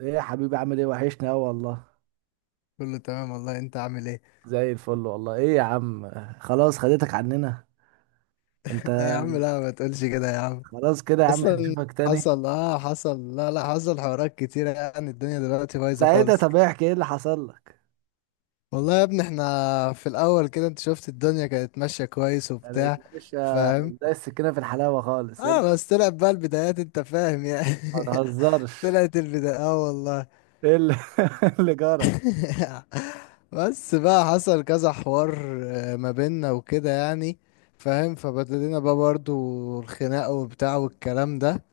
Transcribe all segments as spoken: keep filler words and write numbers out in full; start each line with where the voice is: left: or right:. right: ايه يا حبيبي، عامل ايه؟ وحشني اوي والله.
left: كله تمام والله، انت عامل ايه؟
right: زي الفل والله. ايه يا عم، خلاص خدتك عننا. انت
left: يا عم لا ما تقولش كده يا عم.
right: خلاص كده يا عم، مش
left: اصلا
right: هنشوفك تاني.
left: حصل، اه حصل، لا لا، حصل حوارات كتيرة، يعني الدنيا دلوقتي بايظة
right: ساعتها
left: خالص.
right: طب احكي ايه اللي حصل لك.
left: والله يا ابني، احنا في الاول كده انت شفت الدنيا كانت ماشية كويس
right: يعني
left: وبتاع،
right: اتمشى
left: فاهم؟
right: زي السكينة في الحلاوة خالص. ايه اللي-
left: اه بس طلعت بقى البدايات، انت فاهم يعني.
right: ما تهزرش.
left: طلعت البداية، اه والله.
right: ايه اللي, اللي جرى.
left: بس بقى حصل كذا حوار، آه، ما بيننا وكده يعني، فاهم؟ فبدلنا بقى برضو الخناقة وبتاع والكلام ده،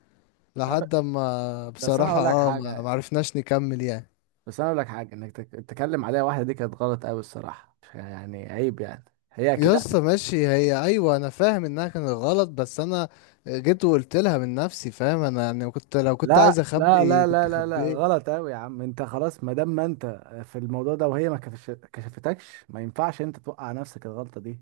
right: طب،
left: لحد ما
right: بس انا
left: بصراحة،
right: اقول لك
left: اه
right: حاجة
left: ما ما
right: يعني.
left: عرفناش نكمل يعني.
right: بس انا اقول لك حاجة، انك تك- تتكلم عليها. واحدة دي كانت غلط قوي الصراحة، يعني عيب يعني. هي اكيد
left: يا اسطى ماشي، هي ايوه، انا فاهم انها كانت غلط، بس انا جيت وقلت لها من نفسي، فاهم؟ انا يعني كنت، لو كنت
right: لا
left: عايز
right: لا لا
left: اخبي
right: لا
left: كنت
right: لا لا،
left: خبيه.
right: غلط قوي يا عم. انت خلاص، ما دام ما انت في الموضوع ده، وهي ما كفش- كشفتكش، ما ينفعش انت توقع نفسك الغلطة دي.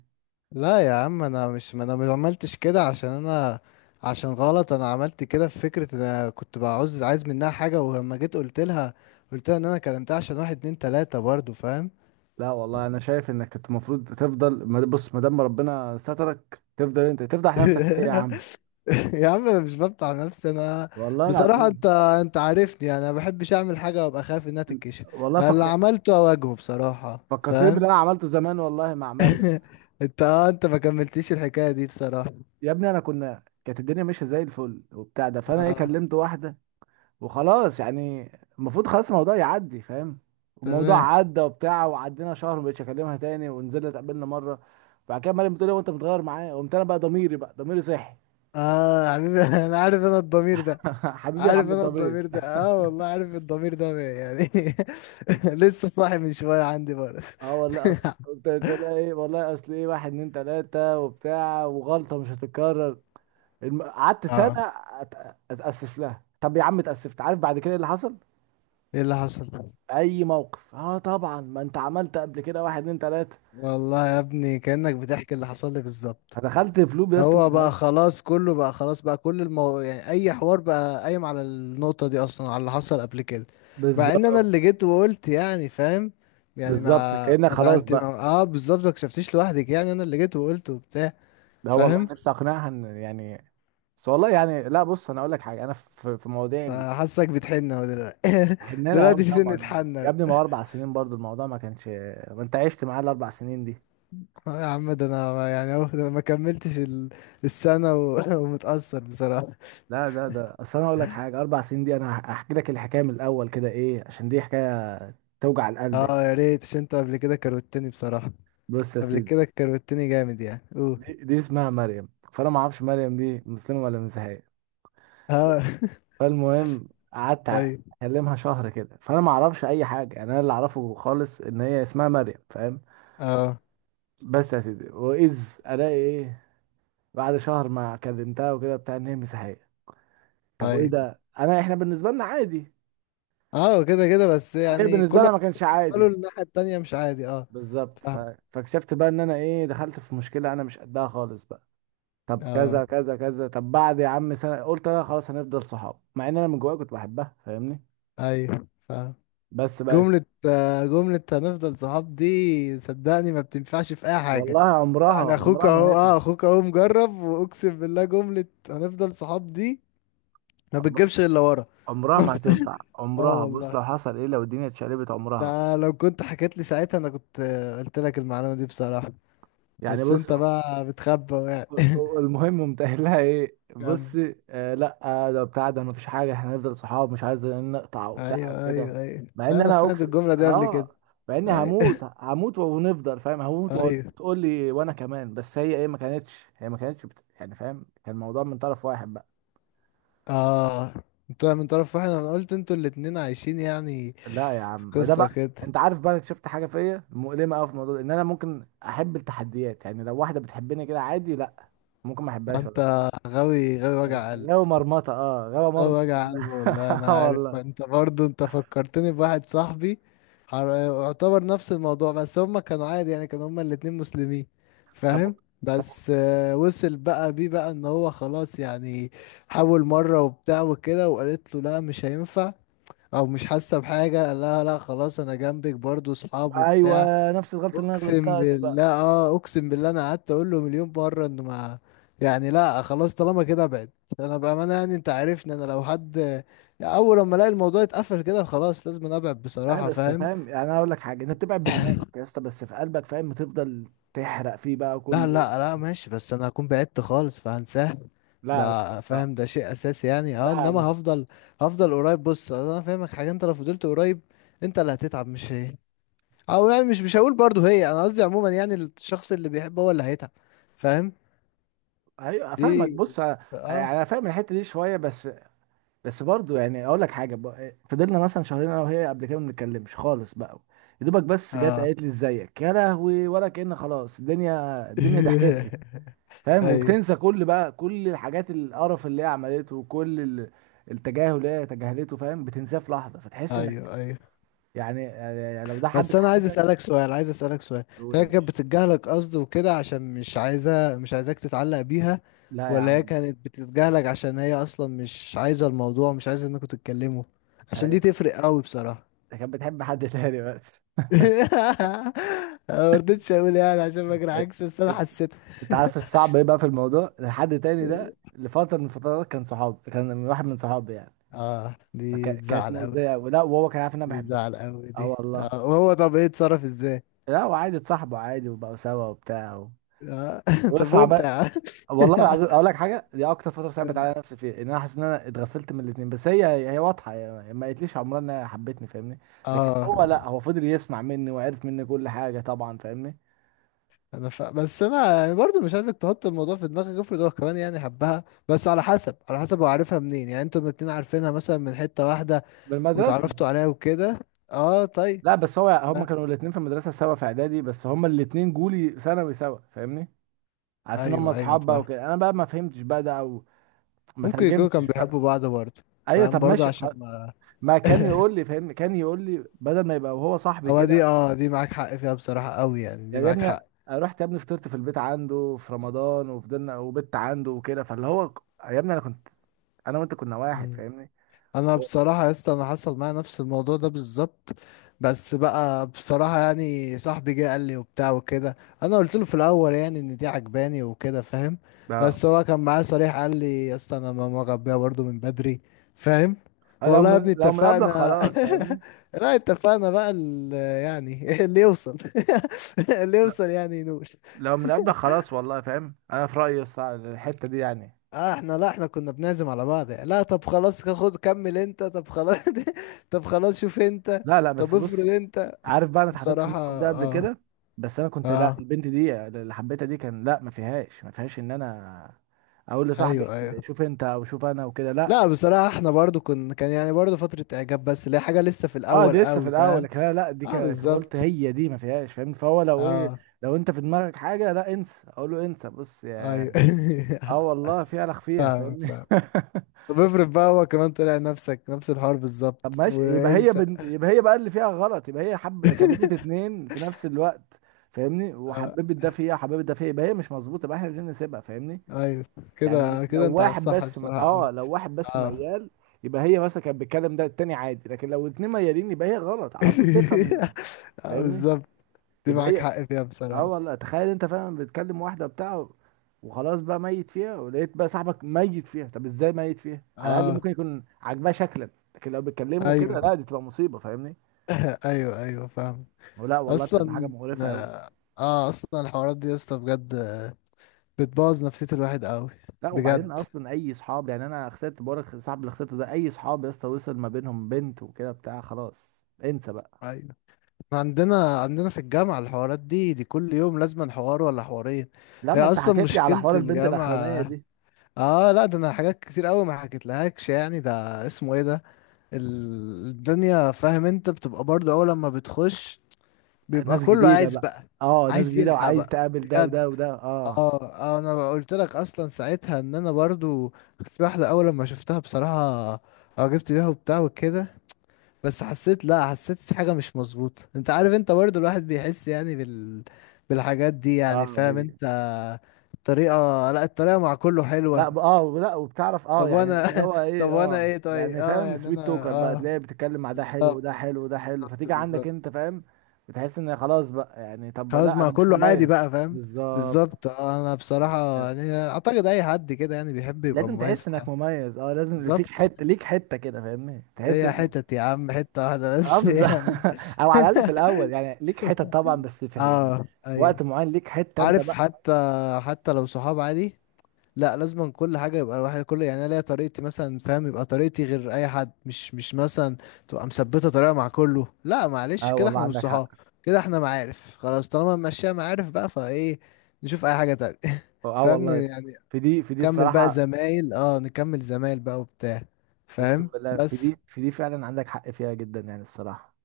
left: لا يا عم، انا مش، ما انا ما عملتش كده عشان انا، عشان غلط. انا عملت كده في فكرة ان انا كنت بعوز، عايز منها حاجة، ولما جيت قلت لها، قلت لها ان انا كلمتها عشان واحد اتنين تلاتة، برضو فاهم.
right: لا والله انا شايف انك كنت المفروض تفضل، ما- بص، ما دام ربنا سترك، تفضل انت تفضح نفسك ليه يا عم؟
left: يا عم انا مش بفتح نفسي، انا
right: والله
left: بصراحة، انت
right: العظيم.
left: انت عارفني. انا ما بحبش اعمل حاجة وابقى خايف انها
right: انت-
left: تتكشف.
right: والله
left: أنا اللي
right: فكر،
left: عملته اواجهه بصراحة،
right: فكرتني
left: فاهم؟
right: باللي انا عملته زمان والله مع مريم.
left: انت اه انت ما كملتيش الحكاية دي بصراحة.
right: يا ابني، انا كنا، كانت الدنيا ماشيه زي الفل وبتاع، ده فانا ايه،
left: اه
right: كلمت واحده وخلاص يعني. المفروض خلاص الموضوع يعدي فاهم. الموضوع
left: تمام.
right: عدى وبتاع، وعدينا شهر مبقتش اكلمها تاني، ونزلنا اتقابلنا مره. بعد كده مريم بتقول لي وانت متغير معايا، قمت انا بقى ضميري، بقى ضميري صحي.
left: اه يا حبيبي. انا عارف، انا الضمير ده
right: حبيبي يا
left: عارف،
right: عم
left: انا
right: الضمير.
left: الضمير ده، اه والله. عارف الضمير ده يعني. لسه صاحي من شوية، عندي برضه.
right: اه والله اصل قلت لها ايه، والله اصل ايه، واحد اتنين تلاته وبتاع، وغلطه مش هتتكرر. الم- قعدت سنه
left: اه،
right: أت- اتاسف لها. طب يا عم اتاسفت، عارف بعد كده إيه اللي حصل؟
left: ايه اللي حصل؟
right: اي موقف، اه طبعا ما انت عملت قبل كده واحد اتنين تلاته،
left: والله يا ابني كأنك بتحكي اللي حصل لي بالظبط.
right: فدخلت في لوب يا اسطى ما
left: هو بقى
right: فيهاش.
left: خلاص، كله بقى خلاص، بقى كل المو... يعني اي حوار بقى قايم على النقطة دي اصلا، على اللي حصل قبل كده. مع ان انا
right: بالظبط،
left: اللي جيت وقلت، يعني فاهم، يعني مع
right: بالظبط كأنك
left: ما تع-
right: خلاص
left: انت ما...
right: بقى.
left: اه بالظبط، ما كشفتيش لوحدك، يعني انا اللي جيت وقلت وبتاع،
right: ده والله
left: فاهم؟
right: نفسي اقنعها ان يعني، بس والله يعني، لا بص، انا اقول لك حاجه، انا في في مواضيع ال-
left: فحاسك بتحن اهو دلوقتي.
right: حنينها قوي
left: دلوقتي في سنة
right: طبعا.
left: حن
right: يا
left: أهو.
right: ابني، ما هو اربع سنين برضو الموضوع ما كانش، ما انت عشت معاه الاربع سنين دي.
left: آه يا عم، ده انا ما- يعني اهو ده انا ما كملتش ال... السنة و... ومتأثر بصراحة.
right: لا ده ده اصل انا اقول لك حاجه، اربع سنين دي انا هح- هحكي لك الحكايه من الاول كده ايه، عشان دي حكايه توجع القلب يعني.
left: اه يا ريت، عشان انت قبل كده كروتني بصراحة.
right: بص يا
left: قبل
right: سيدي،
left: كده كروتني جامد يعني، اوه.
right: دي, دي اسمها مريم، فانا ما اعرفش مريم دي مسلمه ولا مسيحيه.
left: اه
right: فالمهم قعدت أ-
left: اي
right: اكلمها شهر كده، فانا ما اعرفش اي حاجه، يعني انا اللي اعرفه خالص ان هي اسمها مريم فاهم.
left: اه
right: بس يا سيدي، واذ الاقي ايه؟ بعد شهر ما كلمتها وكده بتاع، ان هي مسيحيه. طب وايه
left: اي
right: ده، انا احنا بالنسبه لنا عادي،
left: اه كده كده بس،
right: هي
left: يعني
right: بالنسبه
left: كل
right: لنا ما
left: واحد
right: كانش
left: بالنسبه له
right: عادي.
left: الناحيه التانية مش عادي، اه
right: بالظبط. ف...
left: فاهم.
right: فاكتشفت بقى ان انا ايه، دخلت في مشكله انا مش قدها خالص بقى. طب
left: اه
right: كذا كذا كذا، طب بعد يا عم سنه، قلت انا خلاص هنفضل صحاب، مع ان انا من جوايا كنت بحبها فاهمني.
left: اي فاهم.
right: بس بقى يا سيدي،
left: جملة، آه، جملة هنفضل صحاب دي صدقني ما بتنفعش في اي حاجة.
right: والله عمرها
left: يعني اخوك
right: عمرها ما
left: اهو،
right: نفعت،
left: اه اخوك اهو مجرب، واقسم بالله جملة هنفضل صحاب دي ما
right: عمر-
left: بتجيبش الا ورا.
right: عمرها
left: ما
right: ما
left: بت-
right: هتنفع،
left: اه
right: عمرها بص،
left: والله.
right: لو حصل ايه، لو الدنيا اتشقلبت عمرها.
left: ده لو كنت حكيت لي ساعتها، انا كنت، آه، قلت لك المعلومة دي بصراحة.
right: يعني
left: بس
right: بص،
left: انت بقى بتخبى يعني.
right: المهم قمت قايل لها ايه:
left: كمل.
right: بصي آه لا، آه ده بتاع ده، مفيش حاجه، احنا هنفضل صحاب، مش عايز نقطع وبتاع
left: ايوه
right: وكده.
left: ايوه ايوه،
right: مع ان
left: انا
right: انا
left: سمعت
right: اقسم،
left: الجمله دي قبل كده.
right: اه، مع اني
left: ايوه.
right: هموت هموت ونفضل فاهم، هموت
left: ايوه،
right: وتقول لي وانا كمان، بس هي ايه، ما كانتش هي ما كانتش بت... يعني فاهم، كان الموضوع من طرف واحد بقى.
left: اه. انت من طرف واحد، انا قلت انتوا الاتنين عايشين يعني،
right: لا يا
left: في
right: عم ما ده
left: قصه
right: بقى،
left: كده.
right: انت عارف بقى أنا شفت حاجه فيا مؤلمه قوي في الموضوع ده، ان انا ممكن احب التحديات. يعني لو واحده بتحبني كده عادي لا، ممكن ما احبهاش.
left: انت غاوي، غاوي وجع قلب.
right: غاوي مرمطه، اه غاوي
left: غاوي
right: مرمط في
left: وجع
right: دماغي.
left: قلب والله،
right: آه
left: انا عارف.
right: والله.
left: انت برضو انت فكرتني بواحد صاحبي. حر- يعتبر نفس الموضوع، بس هما كانوا عادي يعني، كانوا هما الاتنين مسلمين،
right: طب
left: فاهم؟ بس، آه، وصل بقى بيه بقى ان هو خلاص يعني، حاول مرة وبتاع وكده، وقالت له لا مش هينفع او مش حاسه بحاجه. قال لها لا خلاص، انا جنبك برضو، اصحاب
right: ايوه،
left: وبتاع.
right: نفس الغلطه اللي انا
left: اقسم
right: غلطتها دي بقى.
left: بالله، اه اقسم بالله، انا قعدت اقول له مليون مره انه ما، يعني لا خلاص طالما كده ابعد. انا بامانه يعني، انت عارفني، انا لو حد، يعني اول لما الاقي الموضوع اتقفل كده، خلاص لازم أنا ابعد
right: انا
left: بصراحه،
right: بس
left: فاهم.
right: فاهم يعني، انا اقول لك حاجه، انت بتبعد بدماغك يا اسطى، بس في قلبك فاهم، بتفضل تحرق فيه بقى
left: لا
right: كل يوم.
left: لا لا ماشي، بس انا هكون بعدت خالص فهنساه،
right: لا لا
left: ده
right: لا
left: فاهم، ده شيء اساسي يعني،
right: لا
left: اه انما
right: لا.
left: هفضل، هفضل قريب. بص انا فاهمك حاجه، انت لو فضلت قريب انت اللي هتتعب مش هي، او يعني مش مش هقول برضو هي، انا قصدي عموما يعني الشخص اللي بيحب هو اللي هيتعب، فاهم.
right: ايوه
left: دي،
right: افهمك، بص أنا-
left: اه
right: يعني انا فاهم الحته دي شويه بس. بس برضو يعني اقول لك حاجه، ب- فضلنا مثلا شهرين انا وهي قبل كده ما بنتكلمش خالص بقى. يا دوبك بس جت
left: اه
right: قالت لي ازيك يا لهوي، ولا كأن خلاص، الدنيا الدنيا ضحكت لي فاهم،
left: ايوه
right: وبتنسى كل بقى كل الحاجات القرف اللي هي عملته، وكل ال- التجاهل اللي هي تجاهلته فاهم، بتنساه في لحظه، فتحس انك،
left: ايوه ايوه.
right: يعني يعني لو ده حد
left: بس
right: في
left: انا عايز
right: حياتك.
left: اسالك سؤال، عايز اسالك سؤال.
right: قول يا
left: هي كانت
right: باشا.
left: بتتجاهلك قصد وكده عشان مش عايزه، مش عايزاك تتعلق بيها،
right: لا يا
left: ولا هي
right: عم،
left: كانت بتتجاهلك عشان هي اصلا مش عايزه الموضوع، مش عايزه انكم تتكلموا؟ عشان
right: هي-
left: دي تفرق قوي بصراحه.
right: ده كانت بتحب حد تاني بس.
left: أنا ما رضيتش اقول يعني عشان ما
right: انت
left: اجرحكش، بس انا حسيتها.
right: انت عارف الصعب ايه بقى في الموضوع؟ الحد تاني ده لفتره من الفترات كان صحاب، كان من واحد من صحابي يعني،
left: اه دي
right: فك- كانت
left: تزعل قوي.
right: مؤذيه، ولا وهو كان عارف ان انا
left: دي
right: بحبها.
left: تزعل قوي،
right: اه
left: دي
right: والله.
left: اه وهو طب ايه اتصرف ازاي؟
right: لا وعادي، اتصاحبوا عادي وبقوا سوا وبتاع و...
left: اه. طب
right: واسمع
left: وانت يا
right: بقى.
left: عم؟
right: والله العظيم اقول لك حاجه، دي اكتر فتره
left: قول
right: صعبت على
left: لي.
right: نفسي فيها، ان انا حاسس ان انا اتغفلت من الاثنين. بس هي، هي واضحه يعني، ما قالتليش عمرها انها حبتني فاهمني. لكن
left: اه،
right: هو لا، هو فضل يسمع مني وعرف مني كل حاجه طبعا فاهمني.
left: انا ف... بس انا يعني برضو مش عايزك تحط الموضوع في دماغك. افرض هو كمان يعني حبها، بس على حسب على حسب هو عارفها منين. يعني انتوا الاتنين عارفينها مثلا من حتة واحدة
right: بالمدرسه.
left: واتعرفتوا عليها وكده. اه طيب.
right: لا بس هو، هما
left: آه.
right: كانوا الاثنين في المدرسه سوا في اعدادي، بس هما الاثنين جولي ثانوي سوا فاهمني. حاسس ان هما
left: ايوه ايوه
right: اصحاب بقى
left: فاهم.
right: وكده، انا بقى ما فهمتش بقى ده، او ما
left: ممكن يكونوا كانوا
right: ترجمتش بقى.
left: بيحبوا بعض برضه،
right: ايوه
left: فاهم،
right: طب
left: برضه
right: ماشي،
left: عشان
right: خ-
left: ما،
right: ما كان يقول لي فاهمني، كان يقول لي بدل ما يبقى وهو صاحبي
left: هو دي
right: كده
left: اه دي معاك حق فيها بصراحة قوي، يعني دي
right: يعني، يا
left: معاك
right: ابني.
left: حق.
right: رحت يا ابني، فطرت في البيت عنده في رمضان وفضلنا، وبت عنده وكده، فاللي هو ك- يا ابني انا كنت، انا وانت كنا واحد
left: مم.
right: فاهمني.
left: انا بصراحه يا اسطى، انا حصل معايا نفس الموضوع ده بالظبط. بس بقى بصراحه يعني، صاحبي جه قال لي وبتاع وكده. انا قلت له في الاول يعني ان دي عجباني وكده، فاهم؟
right: اه
left: بس هو كان معايا صريح، قال لي يا اسطى انا ماما غبيه برضو من بدري، فاهم؟
right: آه، لو
left: والله يا
right: من
left: ابني
right: لو من قبلك
left: اتفقنا.
right: خلاص فاهمني.
left: لا اتفقنا بقى ال- يعني اللي يوصل. اللي
right: لا
left: يوصل يعني ينول.
right: لو من قبلك خلاص والله فاهم، انا في رأيي الصع- الحتة دي يعني.
left: اه، احنا لا احنا كنا بنعزم على بعض يعني. لا طب خلاص، خد كمل انت، طب خلاص. طب خلاص شوف انت.
right: لا لا
left: طب
right: بس
left: افرض
right: بص،
left: انت،
right: عارف بقى انا اتحطيت في
left: بصراحة،
right: الموقف ده قبل
left: اه.
right: كده، بس انا كنت لا،
left: اه
right: البنت دي اللي حبيتها دي كان لا، ما فيهاش ما فيهاش ان انا اقول لصاحبي
left: ايوه ايوه.
right: شوف انت، او شوف انا وكده
left: لا
right: لا.
left: بصراحة احنا برضو كنا، كان يعني برضو فترة اعجاب، بس اللي هي حاجة لسه في
right: اه
left: الاول
right: دي لسه في
left: قوي،
right: الاول،
left: فاهم.
right: لكن انا لا، دي
left: اه
right: ك- قلت
left: بالظبط.
right: هي دي ما فيهاش فاهم، فهو لو ايه،
left: اه
right: لو انت في دماغك حاجه لا، انسى، اقول له انسى، بص
left: ايوه.
right: يا، اه والله في الخ فيها
left: فاهمك
right: فاهمني.
left: فاهم. طب افرض بقى هو كمان طلع نفسك، نفس الحوار
right: طب
left: بالظبط،
right: ماشي، يبقى هي
left: وانسى.
right: بن... يبقى هي بقى اللي فيها غلط، يبقى هي حب كلمت اتنين في نفس الوقت فاهمني،
left: اه
right: وحببت ده فيها وحببت ده فيها، يبقى هي مش مظبوطه، يبقى احنا عايزين نسيبها فاهمني.
left: ايوه،
right: يعني ل-
left: كده
right: لو
left: كده انت على
right: واحد
left: الصح
right: بس م...
left: بصراحة قوي.
right: اه لو واحد بس
left: اه
right: ميال، يبقى هي مثلا كانت بتتكلم ده التاني عادي، لكن لو اتنين ميالين يبقى هي غلط على طول تفهم من
left: اه
right: فاهمني،
left: بالظبط. دي
right: يبقى
left: معاك
right: هي،
left: حق فيها بصراحة.
right: اه والله. تخيل انت فعلا بتكلم واحده بتاع، وخلاص بقى ميت فيها، ولقيت بقى صاحبك ميت فيها، طب ازاي ميت فيها؟ على الاقل
left: اه
right: ممكن يكون عاجباه شكلا، لكن لو بيتكلموا كده
left: ايوه.
right: لا، دي تبقى مصيبه فاهمني.
left: ايوه ايوه فاهم.
right: ولا والله بتبقى حاجه
left: اصلا،
right: مقرفه قوي.
left: اه اصلا الحوارات دي يا اسطى بجد، آه، بتبوظ نفسية الواحد قوي.
right: لا وبعدين
left: بجد
right: اصلا، اي صحاب يعني، انا خسرت بورك صاحب اللي خسرته ده، اي صحاب يا اسطى وصل ما بينهم بنت وكده بتاع، خلاص انسى بقى.
left: ايوه. إحنا عندنا عندنا في الجامعة الحوارات دي، دي كل يوم لازم حوار ولا حوارين. هي
right: لما انت
left: اصلا
right: حكيت لي على
left: مشكلة
right: حوار البنت الاخرانيه
left: الجامعة.
right: دي.
left: اه لا، ده انا حاجات كتير قوي ما حكيتلهاكش، يعني ده اسمه ايه ده، ال- الدنيا، فاهم؟ انت بتبقى برضه اول لما بتخش بيبقى
right: ناس
left: كله
right: جديده
left: عايز
right: بقى.
left: بقى،
right: اه ناس
left: عايز
right: جديده،
left: يلحق
right: وعايز
left: بقى
right: تقابل ده
left: بجد.
right: وده وده، اه.
left: اه، آه، انا بقى قلت لك اصلا ساعتها ان انا برضو، في واحده اول لما شفتها بصراحه، اه جبت بيها وبتاع وكده. بس حسيت، لا حسيت في حاجه مش مظبوطه. انت عارف انت برضو الواحد بيحس يعني بال بالحاجات دي، يعني
right: اه
left: فاهم انت، الطريقه. لا الطريقه مع كله
right: لا
left: حلوه.
right: ب- اه لا، وبتعرف اه
left: طب
right: يعني
left: وانا،
right: اللي هو
left: طب
right: ايه،
left: وانا
right: اه
left: ايه طيب؟
right: يعني
left: اه
right: فاهم،
left: يعني
right: سويت
left: انا،
right: توكر بقى، تلاقي
left: اه،
right: بتتكلم مع ده حلو،
left: بالظبط،
right: وده حلو، وده حلو،
left: بالظبط
right: فتيجي عندك انت
left: بالظبط.
right: فاهم. بتحس ان خلاص بقى يعني، طب
left: خلاص
right: لا
left: مع
right: انا مش
left: كله عادي بقى،
right: مميز
left: فاهم.
right: بالظبط.
left: بالظبط، آه، انا بصراحة يعني اعتقد اي حد كده يعني بيحب يبقى
right: لازم
left: مميز
right: تحس
left: في
right: انك
left: حاجة.
right: مميز، اه لازم اللي فيك
left: بالظبط،
right: حته، ليك حته كده فاهمني، تحس
left: ليا
right: ان،
left: حتت يا عم، حتة واحدة
right: اه
left: بس
right: بالظبط.
left: يعني.
right: او على الاقل في الاول يعني ليك حته طبعا، بس في في
left: اه ايوه،
right: وقت معين ليك حته انت
left: عارف،
right: بقى.
left: حتى حتى لو صحاب عادي. لا لازم كل حاجة، يبقى الواحد كل، يعني انا ليا طريقتي مثلا، فاهم؟ يبقى طريقتي غير اي حد، مش مش مثلا تبقى مثبتة طريقة مع كله. لا معلش،
right: اه
left: كده
right: والله
left: احنا مش
right: عندك حق.
left: صحاب، كده احنا معارف، خلاص طالما ماشية معارف بقى فايه، نشوف اي حاجة تانية.
right: اه
left: فاهم
right: والله
left: يعني.
right: في دي في دي
left: كمل بقى
right: الصراحه.
left: زمايل، اه نكمل زمايل بقى وبتاع،
right: اقسم
left: فاهم؟
right: بالله في
left: بس
right: دي في دي فعلا عندك حق فيها جدا، يعني الصراحه.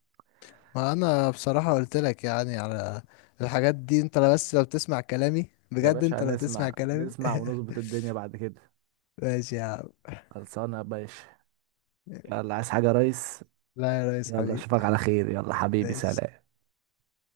left: ما انا بصراحة قلت لك يعني على الحاجات دي. انت لو بس لو بتسمع كلامي
right: يا
left: بجد،
right: باشا
left: انت لو تسمع
right: نسمع،
left: كلامي.
right: نسمع ونظبط الدنيا بعد كده.
left: ماشي يا عم.
right: خلصانه يا باشا. يلا عايز حاجه يا ريس؟
left: لا يا ريس
right: يلا
left: حبيبي.
right: اشوفك على خير، يلا حبيبي
left: ماشي.
right: سلام.